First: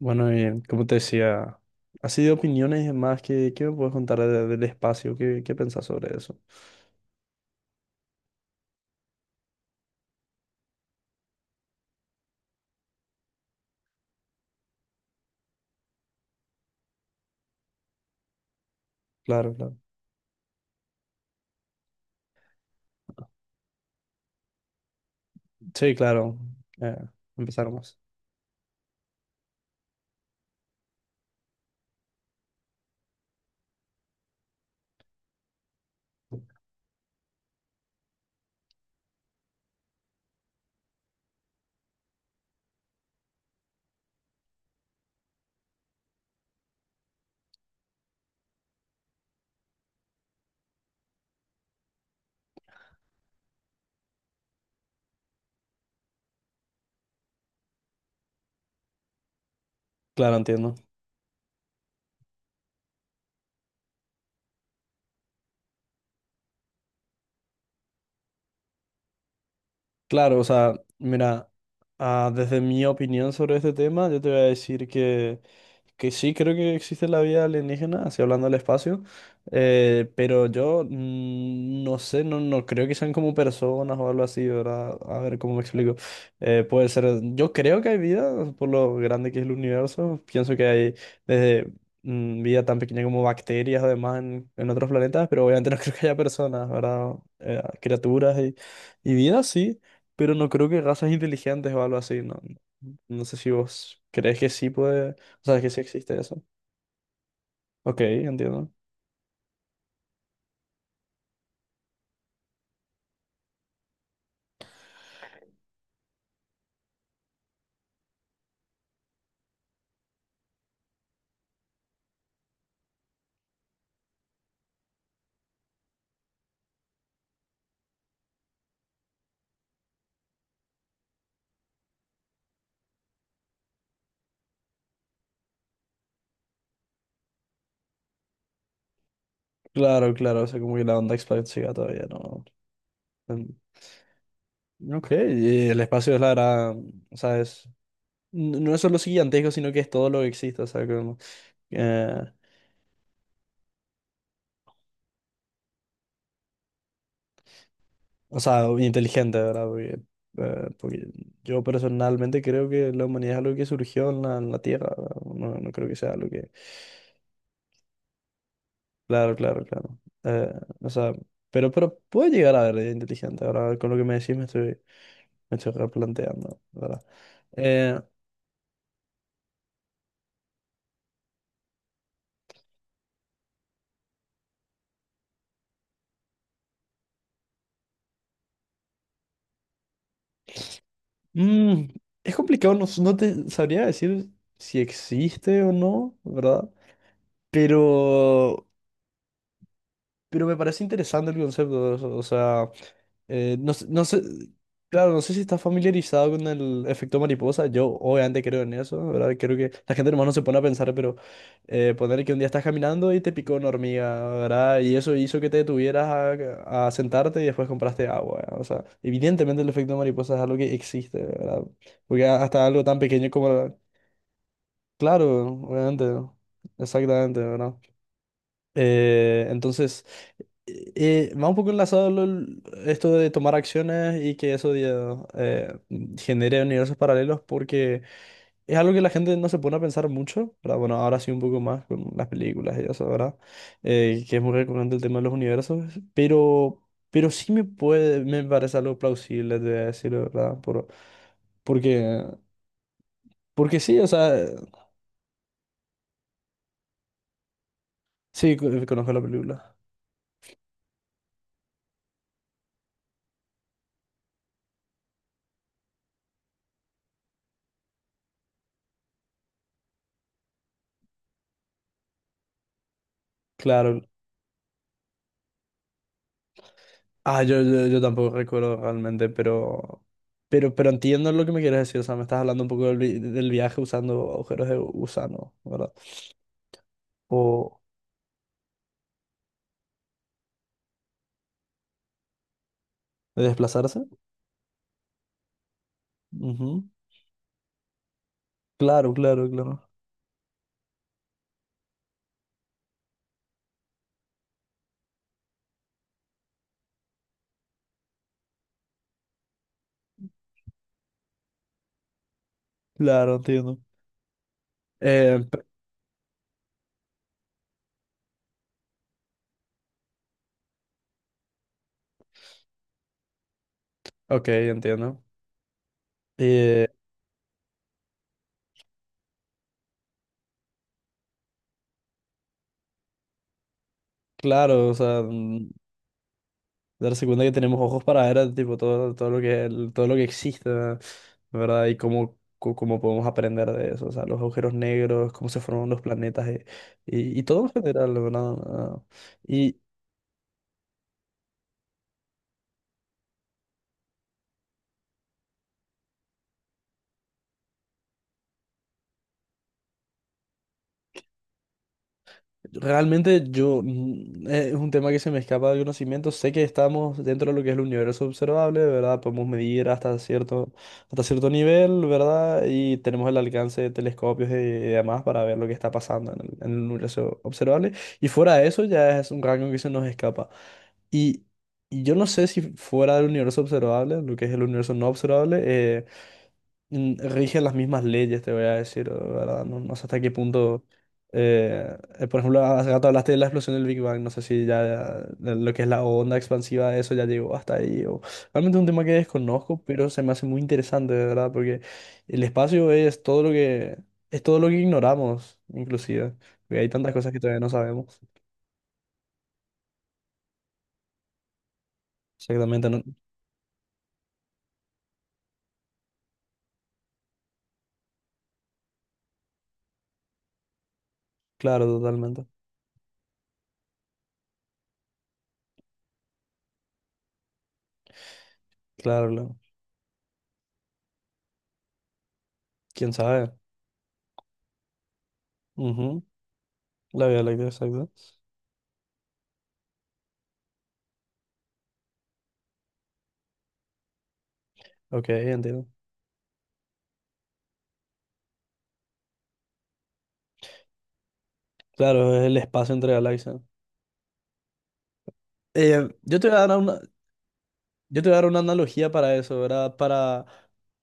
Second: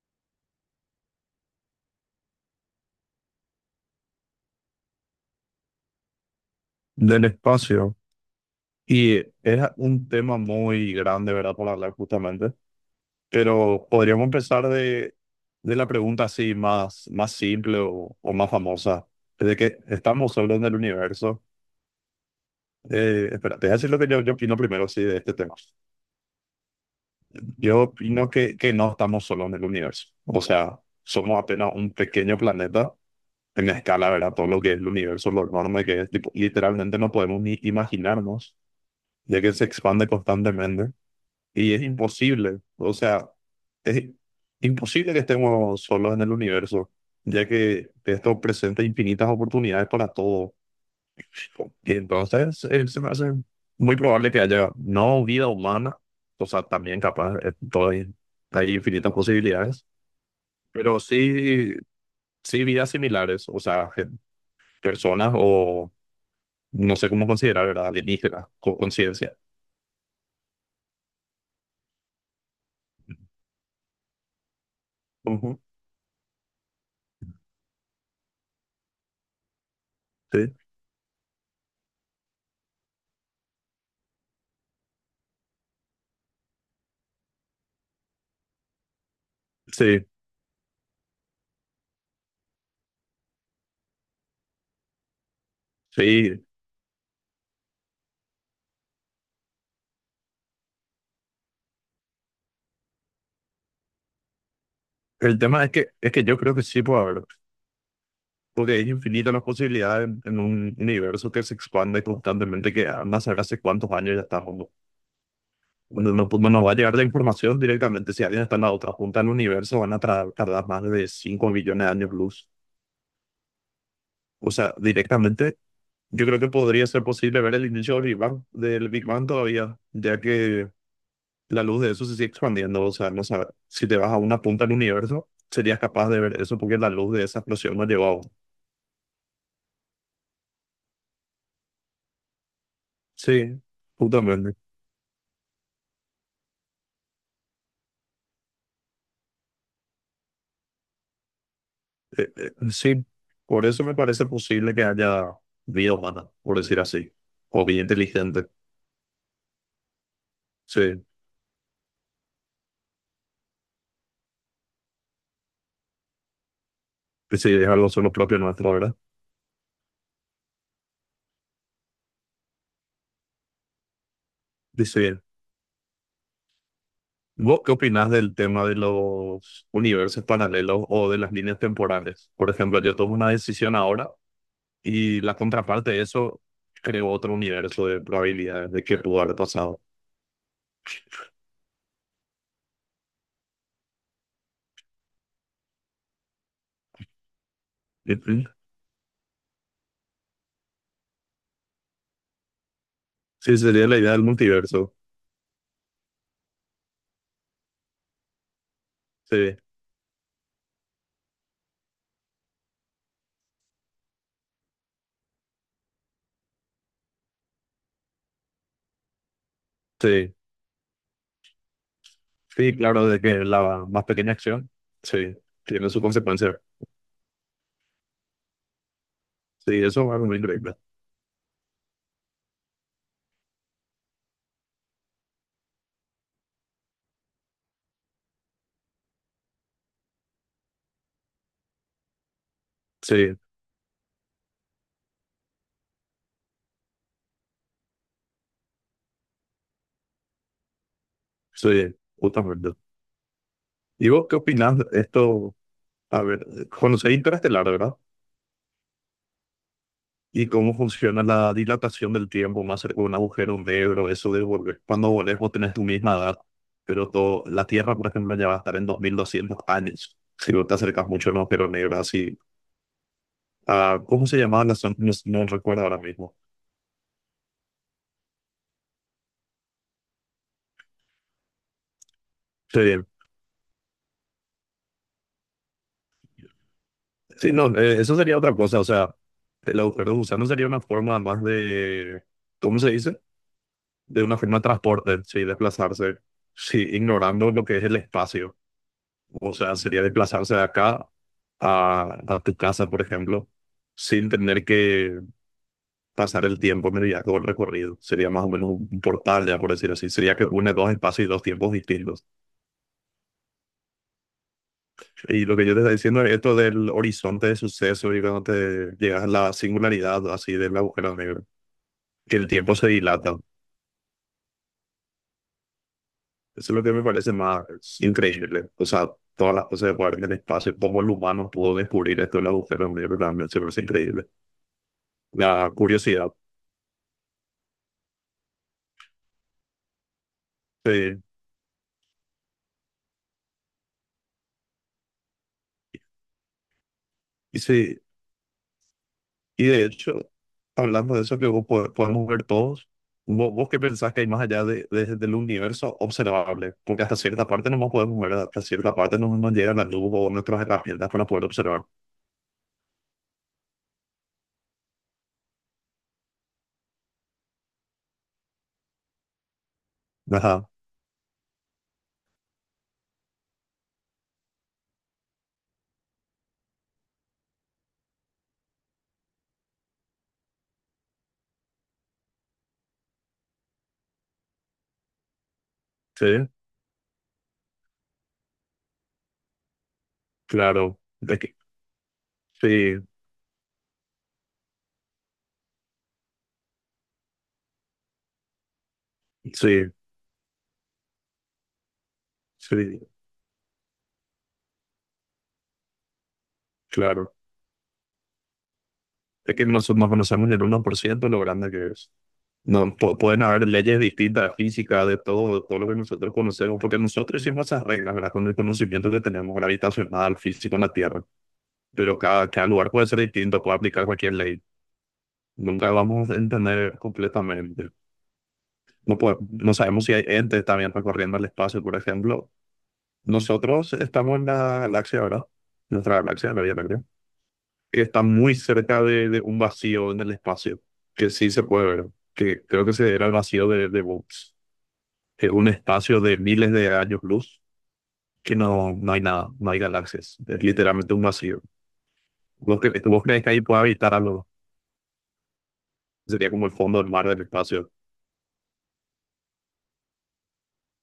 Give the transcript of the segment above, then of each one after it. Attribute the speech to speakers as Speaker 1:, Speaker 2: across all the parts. Speaker 1: Bueno, y como te decía, así de opiniones y demás, ¿qué me puedes contar del espacio? ¿Qué pensás sobre eso?
Speaker 2: Del espacio. Y es un tema muy grande, ¿verdad? Para hablar justamente. Pero podríamos empezar de la pregunta así más, más simple o más famosa.
Speaker 1: Claro,
Speaker 2: De
Speaker 1: claro.
Speaker 2: que estamos solos en el universo. Espera, te voy a decir lo que yo opino primero, sí, de este tema.
Speaker 1: Sí, claro. Eh, empezar
Speaker 2: Yo
Speaker 1: más.
Speaker 2: opino que no estamos solos en el universo. O sea, somos apenas un pequeño planeta en escala, ¿verdad? Todo lo que es el universo, lo enorme que es. Tipo, literalmente no podemos ni imaginarnos, ya que se expande constantemente. Y es imposible, o sea, es imposible que estemos solos en el universo, ya que esto presenta infinitas oportunidades para todos. Y entonces se me hace muy probable que haya no vida humana, o sea, también capaz, todo- hay infinitas posibilidades,
Speaker 1: Claro, entiendo.
Speaker 2: pero sí, sí vidas similares, o sea, gen- personas o no sé cómo considerar, ¿verdad? Alienígenas, con conciencia.
Speaker 1: Claro, o sea, mira, desde mi opinión sobre este tema, yo te voy a decir que
Speaker 2: Ujú.
Speaker 1: Que sí, creo que existe la vida alienígena, así hablando del espacio, pero
Speaker 2: Sí,
Speaker 1: yo no sé, no creo que sean como personas o algo así, ¿verdad? A ver cómo me explico. Puede ser, yo creo que hay vida, por lo grande que es el
Speaker 2: sí,
Speaker 1: universo, pienso que hay desde vida tan pequeña como bacterias además en otros planetas, pero obviamente no creo que haya
Speaker 2: sí.
Speaker 1: personas, ¿verdad? Criaturas y vida sí, pero no creo que razas inteligentes o algo así, ¿no? No sé si vos crees que sí puede, o
Speaker 2: El
Speaker 1: sea,
Speaker 2: tema
Speaker 1: que
Speaker 2: es
Speaker 1: sí
Speaker 2: que, es
Speaker 1: existe
Speaker 2: que yo
Speaker 1: eso.
Speaker 2: creo que sí puede haber.
Speaker 1: Ok, entiendo.
Speaker 2: Porque es infinita las posibilidades en un universo que se expande constantemente, que andas a saber hace cuántos años ya está. No, cuando no pues, no va a llegar la información directamente. Si alguien está en la otra punta del universo, van a tardar más de 5 millones de años luz. O sea, directamente, yo creo que podría ser posible ver el inicio del Big Bang todavía, ya que la luz de eso se sigue expandiendo. O sea, no sabe- si te vas a una punta del universo, serías capaz de ver eso porque la luz de esa explosión no llegó aún.
Speaker 1: Claro, claro, o sea, como que la onda expansiva todavía no. en-
Speaker 2: Sí, justamente.
Speaker 1: Ok, y el espacio es la verdad, o sea, es, no es solo gigantesco, sino que es todo lo que existe, o sea, como, eh,
Speaker 2: Sí, por eso me parece posible que haya vida humana, por decir así, o vida
Speaker 1: o
Speaker 2: inteligente.
Speaker 1: sea, inteligente, ¿verdad? Porque, eh,
Speaker 2: Sí,
Speaker 1: porque yo personalmente creo que la humanidad es algo que surgió en en la Tierra, ¿verdad? No creo que sea algo que...
Speaker 2: sí, dejarlo solo propio nuestro, ¿verdad?
Speaker 1: Claro, claro, claro. Eh, o sea, pero puede llegar a ver inteligente, ahora con lo que me decís
Speaker 2: Dice bien.
Speaker 1: me estoy replanteando, ¿verdad?
Speaker 2: ¿Vos qué
Speaker 1: Eh,
Speaker 2: opinás del tema de los universos paralelos o de las líneas temporales? Por ejemplo, yo tomo una decisión ahora y la contraparte de eso creo otro universo de probabilidades de que pudo haber pasado.
Speaker 1: Mm, es complicado, no, no te sabría decir si existe o no, ¿verdad?
Speaker 2: Ujú.
Speaker 1: Pero, pero me parece interesante el concepto, o sea,
Speaker 2: Sí,
Speaker 1: no,
Speaker 2: sería la
Speaker 1: no
Speaker 2: idea
Speaker 1: sé,
Speaker 2: del multiverso.
Speaker 1: claro, no sé si estás familiarizado con el efecto mariposa. Yo obviamente creo en eso, ¿verdad? Creo
Speaker 2: Sí,
Speaker 1: que la gente nomás no se pone a pensar, pero poner que un día estás caminando y te picó una hormiga, ¿verdad? Y eso hizo que te detuvieras a sentarte y después compraste agua. O sea, evidentemente el efecto
Speaker 2: sí,
Speaker 1: mariposa es algo que existe, ¿verdad? Porque hasta
Speaker 2: sí,
Speaker 1: algo tan
Speaker 2: claro, de
Speaker 1: pequeño
Speaker 2: que
Speaker 1: como...
Speaker 2: la más pequeña acción, sí,
Speaker 1: Claro,
Speaker 2: tiene su
Speaker 1: obviamente,
Speaker 2: consecuencia.
Speaker 1: exactamente, ¿verdad?
Speaker 2: Sí,
Speaker 1: Entonces...
Speaker 2: eso va muy venir increíble.
Speaker 1: Va un poco enlazado esto de tomar acciones y que eso ya, genere universos paralelos porque es algo que la gente no se pone a pensar mucho, ¿verdad? Bueno, ahora sí un poco más con las películas y eso, ¿verdad?
Speaker 2: Sí,
Speaker 1: Que es muy recurrente el tema de los universos, pero, pero sí me parece algo plausible, te voy a decir, ¿verdad?
Speaker 2: sí,
Speaker 1: Porque,
Speaker 2: justamente.
Speaker 1: porque sí, o
Speaker 2: ¿Y vos
Speaker 1: sea,
Speaker 2: qué opinás de esto? A ver, conocéis Interestelar, ¿verdad?
Speaker 1: sí, conozco la película.
Speaker 2: ¿Y cómo funciona la dilatación del tiempo más cerca de un agujero negro? Eso de volver. Cuando volvés vos tenés tu misma edad, pero todo, la Tierra, por ejemplo, ya va a estar en 2200 años. Si vos te acercas mucho a un agujero negro, así.
Speaker 1: Claro,
Speaker 2: Ah, ¿cómo se llamaba la zona? No, no recuerdo ahora mismo.
Speaker 1: ah, yo tampoco recuerdo realmente, pero entiendo lo que me quieres decir. O sea, me estás hablando un
Speaker 2: Sí,
Speaker 1: poco del, del viaje usando agujeros de gusano, ¿verdad?
Speaker 2: sí, no,
Speaker 1: O
Speaker 2: eso sería otra cosa. O sea, el agujero de gusano sería una forma más de, ¿cómo se dice?
Speaker 1: de desplazarse.
Speaker 2: De una forma de transporte, sí, desplazarse, sí,
Speaker 1: Ujú.
Speaker 2: ignorando lo que es el espacio.
Speaker 1: Claro, claro,
Speaker 2: O sea,
Speaker 1: claro.
Speaker 2: sería desplazarse de acá a tu casa, por ejemplo, sin tener que pasar el tiempo mediante todo el recorrido. Sería más o menos un portal, ya por decir así. Sería que une dos espacios y dos tiempos distintos.
Speaker 1: Claro, entiendo. Eh,
Speaker 2: Y lo
Speaker 1: pe-
Speaker 2: que yo te estaba diciendo es esto del horizonte de suceso y cuando te llegas a la singularidad así del agujero negro, que el tiempo se dilata.
Speaker 1: ok, entiendo.
Speaker 2: Eso es lo
Speaker 1: Eh,
Speaker 2: que me parece más increíble. O sea, todas las cosas que guardan en el espacio, cómo el humano pudo descubrir esto del agujero negro, también se me parece increíble.
Speaker 1: claro, o sea, mm,
Speaker 2: La curiosidad.
Speaker 1: darse cuenta que tenemos ojos para ver tipo todo, todo lo que todo lo que existe,
Speaker 2: Sí.
Speaker 1: ¿verdad? Y cómo, cómo podemos aprender de eso, o sea, los agujeros negros, cómo se forman los planetas y
Speaker 2: Y
Speaker 1: todo en
Speaker 2: sí,
Speaker 1: general, ¿verdad? Ah,
Speaker 2: y
Speaker 1: y,
Speaker 2: de hecho, hablando de eso que vos podemos ver todos, ¿vos, qué pensás que hay más allá del universo observable? Porque hasta cierta parte no nos podemos ver, hasta cierta parte no nos llega la luz o nuestras herramientas para poder observar.
Speaker 1: realmente yo mm, es un tema que se me escapa de conocimiento. Sé que estamos dentro de lo que es el universo observable, ¿verdad? Podemos medir hasta
Speaker 2: Ajá.
Speaker 1: hasta cierto nivel, ¿verdad? Y tenemos el alcance de telescopios y demás para ver lo que está pasando en en el universo observable. Y fuera de eso ya es un rango que se nos escapa. Y, y yo no sé si fuera del universo observable, lo que es el universo no observable,
Speaker 2: Sí,
Speaker 1: mm, rige las mismas leyes, te voy a decir, ¿verdad? No, no sé hasta qué punto.
Speaker 2: claro. De que-
Speaker 1: Por ejemplo, hace
Speaker 2: sí,
Speaker 1: rato hablaste de la explosión del Big Bang. No sé si ya lo que es la onda expansiva de eso ya llegó hasta ahí. O... Realmente es un tema que desconozco,
Speaker 2: sí,
Speaker 1: pero se me hace muy interesante, de ¿verdad? Porque el espacio
Speaker 2: sí,
Speaker 1: es todo lo que, es todo lo que ignoramos, inclusive. Porque hay tantas cosas
Speaker 2: claro.
Speaker 1: que todavía no sabemos.
Speaker 2: Es que nosotros no conocemos el uno por ciento lo grande que es.
Speaker 1: Exactamente,
Speaker 2: No,
Speaker 1: no-
Speaker 2: pueden haber leyes distintas, físicas de todo lo que nosotros conocemos, porque nosotros hicimos esas reglas, ¿verdad? Con el conocimiento que tenemos gravitacional, físico en la Tierra.
Speaker 1: Claro,
Speaker 2: Pero
Speaker 1: totalmente.
Speaker 2: cada lugar puede ser distinto, puede aplicar cualquier ley. Nunca vamos a entender completamente. No,
Speaker 1: Claro, claro.
Speaker 2: no sabemos si hay entes también recorriendo el espacio, por ejemplo.
Speaker 1: ¿Quién sabe?
Speaker 2: Nosotros estamos en la galaxia, ¿verdad? Nuestra
Speaker 1: Ujú.
Speaker 2: galaxia, la Vía Láctea.
Speaker 1: La Vía Láctea,
Speaker 2: Que
Speaker 1: exacto.
Speaker 2: está muy cerca de un vacío en el espacio, que sí se puede ver, que creo que se era el vacío de Bones.
Speaker 1: Ok,
Speaker 2: Es un
Speaker 1: entiendo.
Speaker 2: espacio de miles de años luz que no, no hay nada, no hay galaxias. Es literalmente un vacío.
Speaker 1: Claro, es el
Speaker 2: ¿Vos,
Speaker 1: espacio entre
Speaker 2: vos crees que
Speaker 1: galaxias.
Speaker 2: ahí puede habitar algo?
Speaker 1: Eh, yo te
Speaker 2: Sería
Speaker 1: voy a
Speaker 2: como el
Speaker 1: dar una,
Speaker 2: fondo del mar del espacio.
Speaker 1: yo te voy a dar una analogía para eso, ¿verdad?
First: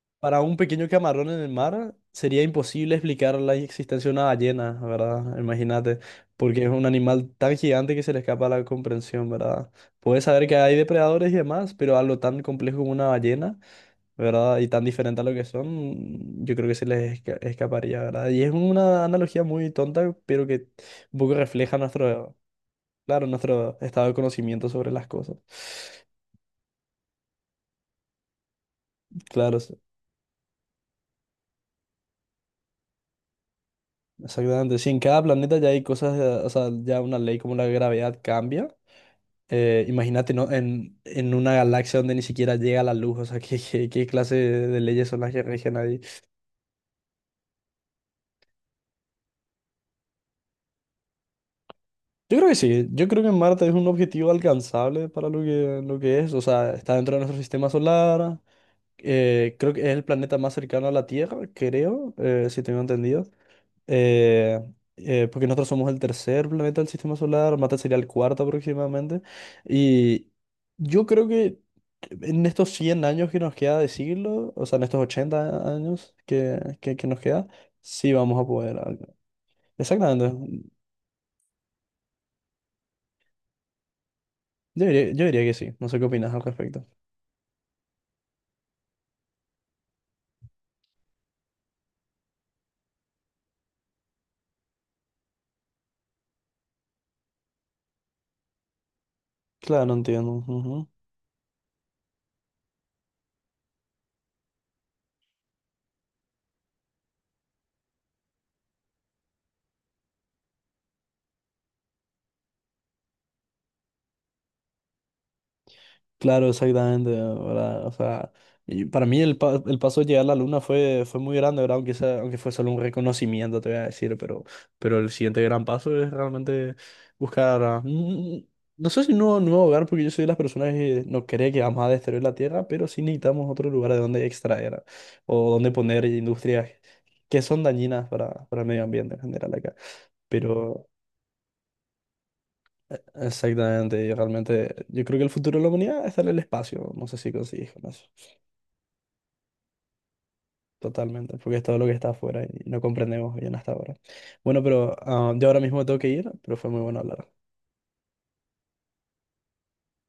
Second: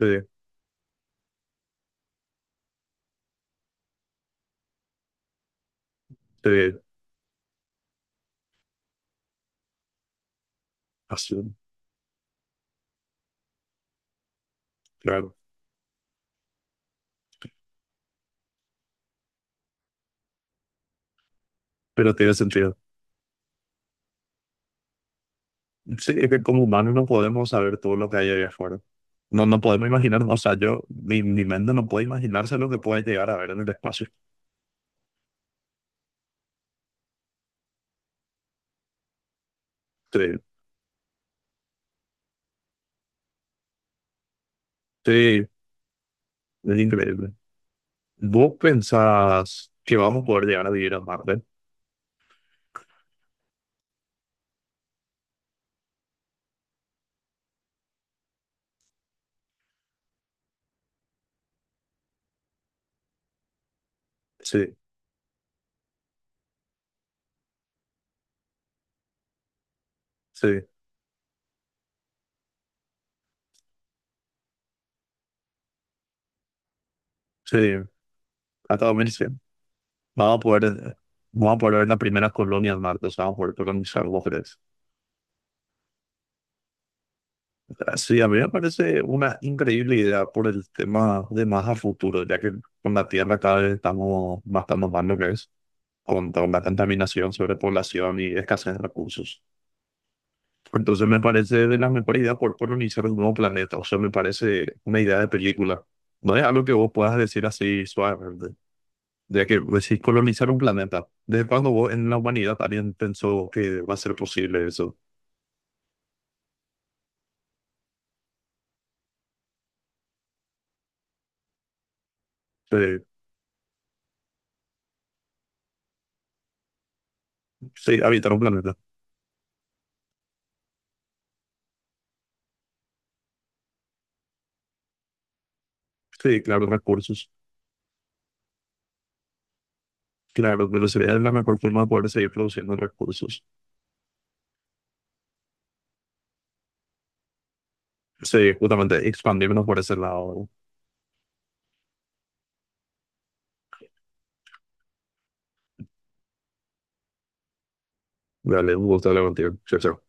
Speaker 2: Sí,
Speaker 1: Para un pequeño camarón en el mar sería imposible explicar la existencia de una ballena, ¿verdad? Imagínate, porque es
Speaker 2: sí,
Speaker 1: un animal tan gigante que se le escapa la comprensión, ¿verdad? Puedes saber que hay depredadores y
Speaker 2: así,
Speaker 1: demás, pero algo tan complejo como una ballena, ¿verdad? Y tan diferente a lo
Speaker 2: claro.
Speaker 1: que son, yo creo que se les escaparía, ¿verdad? Y es una analogía muy tonta, pero que un poco refleja
Speaker 2: Pero tiene
Speaker 1: nuestro,
Speaker 2: sentido.
Speaker 1: claro, nuestro estado de conocimiento sobre las cosas.
Speaker 2: Sí, es que como humanos no podemos saber todo lo que hay allá afuera. No,
Speaker 1: Claro,
Speaker 2: no podemos imaginar, o sea, yo, mi mente no puede imaginarse lo que puede llegar a ver en el espacio.
Speaker 1: exactamente. Si en cada planeta ya hay cosas, o sea, ya una ley como la gravedad cambia,
Speaker 2: Sí,
Speaker 1: imagínate, ¿no? En una galaxia donde ni siquiera llega la luz, o sea, ¿qué clase de leyes son las que
Speaker 2: sí.
Speaker 1: rigen ahí?
Speaker 2: Es increíble. ¿Vos pensás que vamos a poder llegar a vivir a Marte?
Speaker 1: Yo creo que sí, yo creo que Marte es un objetivo alcanzable para lo que es, o sea, está dentro de nuestro sistema solar, creo que es el planeta más cercano a la Tierra, creo, si tengo entendido. eh,
Speaker 2: Sí,
Speaker 1: porque nosotros somos el tercer planeta del sistema solar, Marte sería el cuarto aproximadamente, y
Speaker 2: sí,
Speaker 1: yo creo que en estos 100 años que nos queda de siglo, o sea, en estos 80 años que nos queda,
Speaker 2: sí.
Speaker 1: sí vamos a poder.
Speaker 2: Hasta
Speaker 1: Algo.
Speaker 2: 2100. Vamos a
Speaker 1: Exactamente,
Speaker 2: poder, vamos a poder ver las primeras colonias en Marte, o sea, vamos a poder colonizar los tres.
Speaker 1: yo diría que sí, no sé qué opinas al respecto.
Speaker 2: Sí, a mí me parece una increíble idea por el tema de más a futuro, ya que con la Tierra cada vez estamos más tan mal lo que es, con la contaminación, sobrepoblación y escasez de recursos.
Speaker 1: Claro, no entiendo. Ujú.
Speaker 2: Entonces me parece de las mejores ideas por colonizar un nuevo planeta. O sea, me parece una idea de película. No es algo que vos puedas decir así suavemente. De que pues, sí, colonizar un planeta. ¿Desde cuando vos en la humanidad alguien pensó que va a ser posible eso?
Speaker 1: Claro, exactamente, ¿verdad? O sea, y para mí el paso de llegar a la luna fue muy grande, ¿verdad? Aunque fue solo un
Speaker 2: Eh,
Speaker 1: reconocimiento, te voy a decir, pero el siguiente gran paso es realmente buscar, ah,
Speaker 2: sí, habitar un
Speaker 1: mm,
Speaker 2: planeta.
Speaker 1: no sé si un nuevo, nuevo hogar, porque yo soy de las personas que no cree que vamos a destruir la Tierra, pero sí necesitamos otro lugar de donde extraer o donde poner
Speaker 2: Sí, claro,
Speaker 1: industrias
Speaker 2: recursos.
Speaker 1: que son dañinas para el medio ambiente en general acá.
Speaker 2: Claro, pero
Speaker 1: Pero...
Speaker 2: sería la mejor forma de poder seguir produciendo recursos.
Speaker 1: Exactamente, y realmente yo creo que el futuro de la humanidad está en el espacio, no sé si consigues con eso.
Speaker 2: Sí, justamente expandirnos por ese lado.
Speaker 1: Totalmente, porque es todo lo que está afuera y no comprendemos bien hasta ahora. Bueno, pero ah, yo ahora mismo tengo que ir, pero fue muy bueno hablar.
Speaker 2: Dale, un gusto hablar contigo. Chao, chao.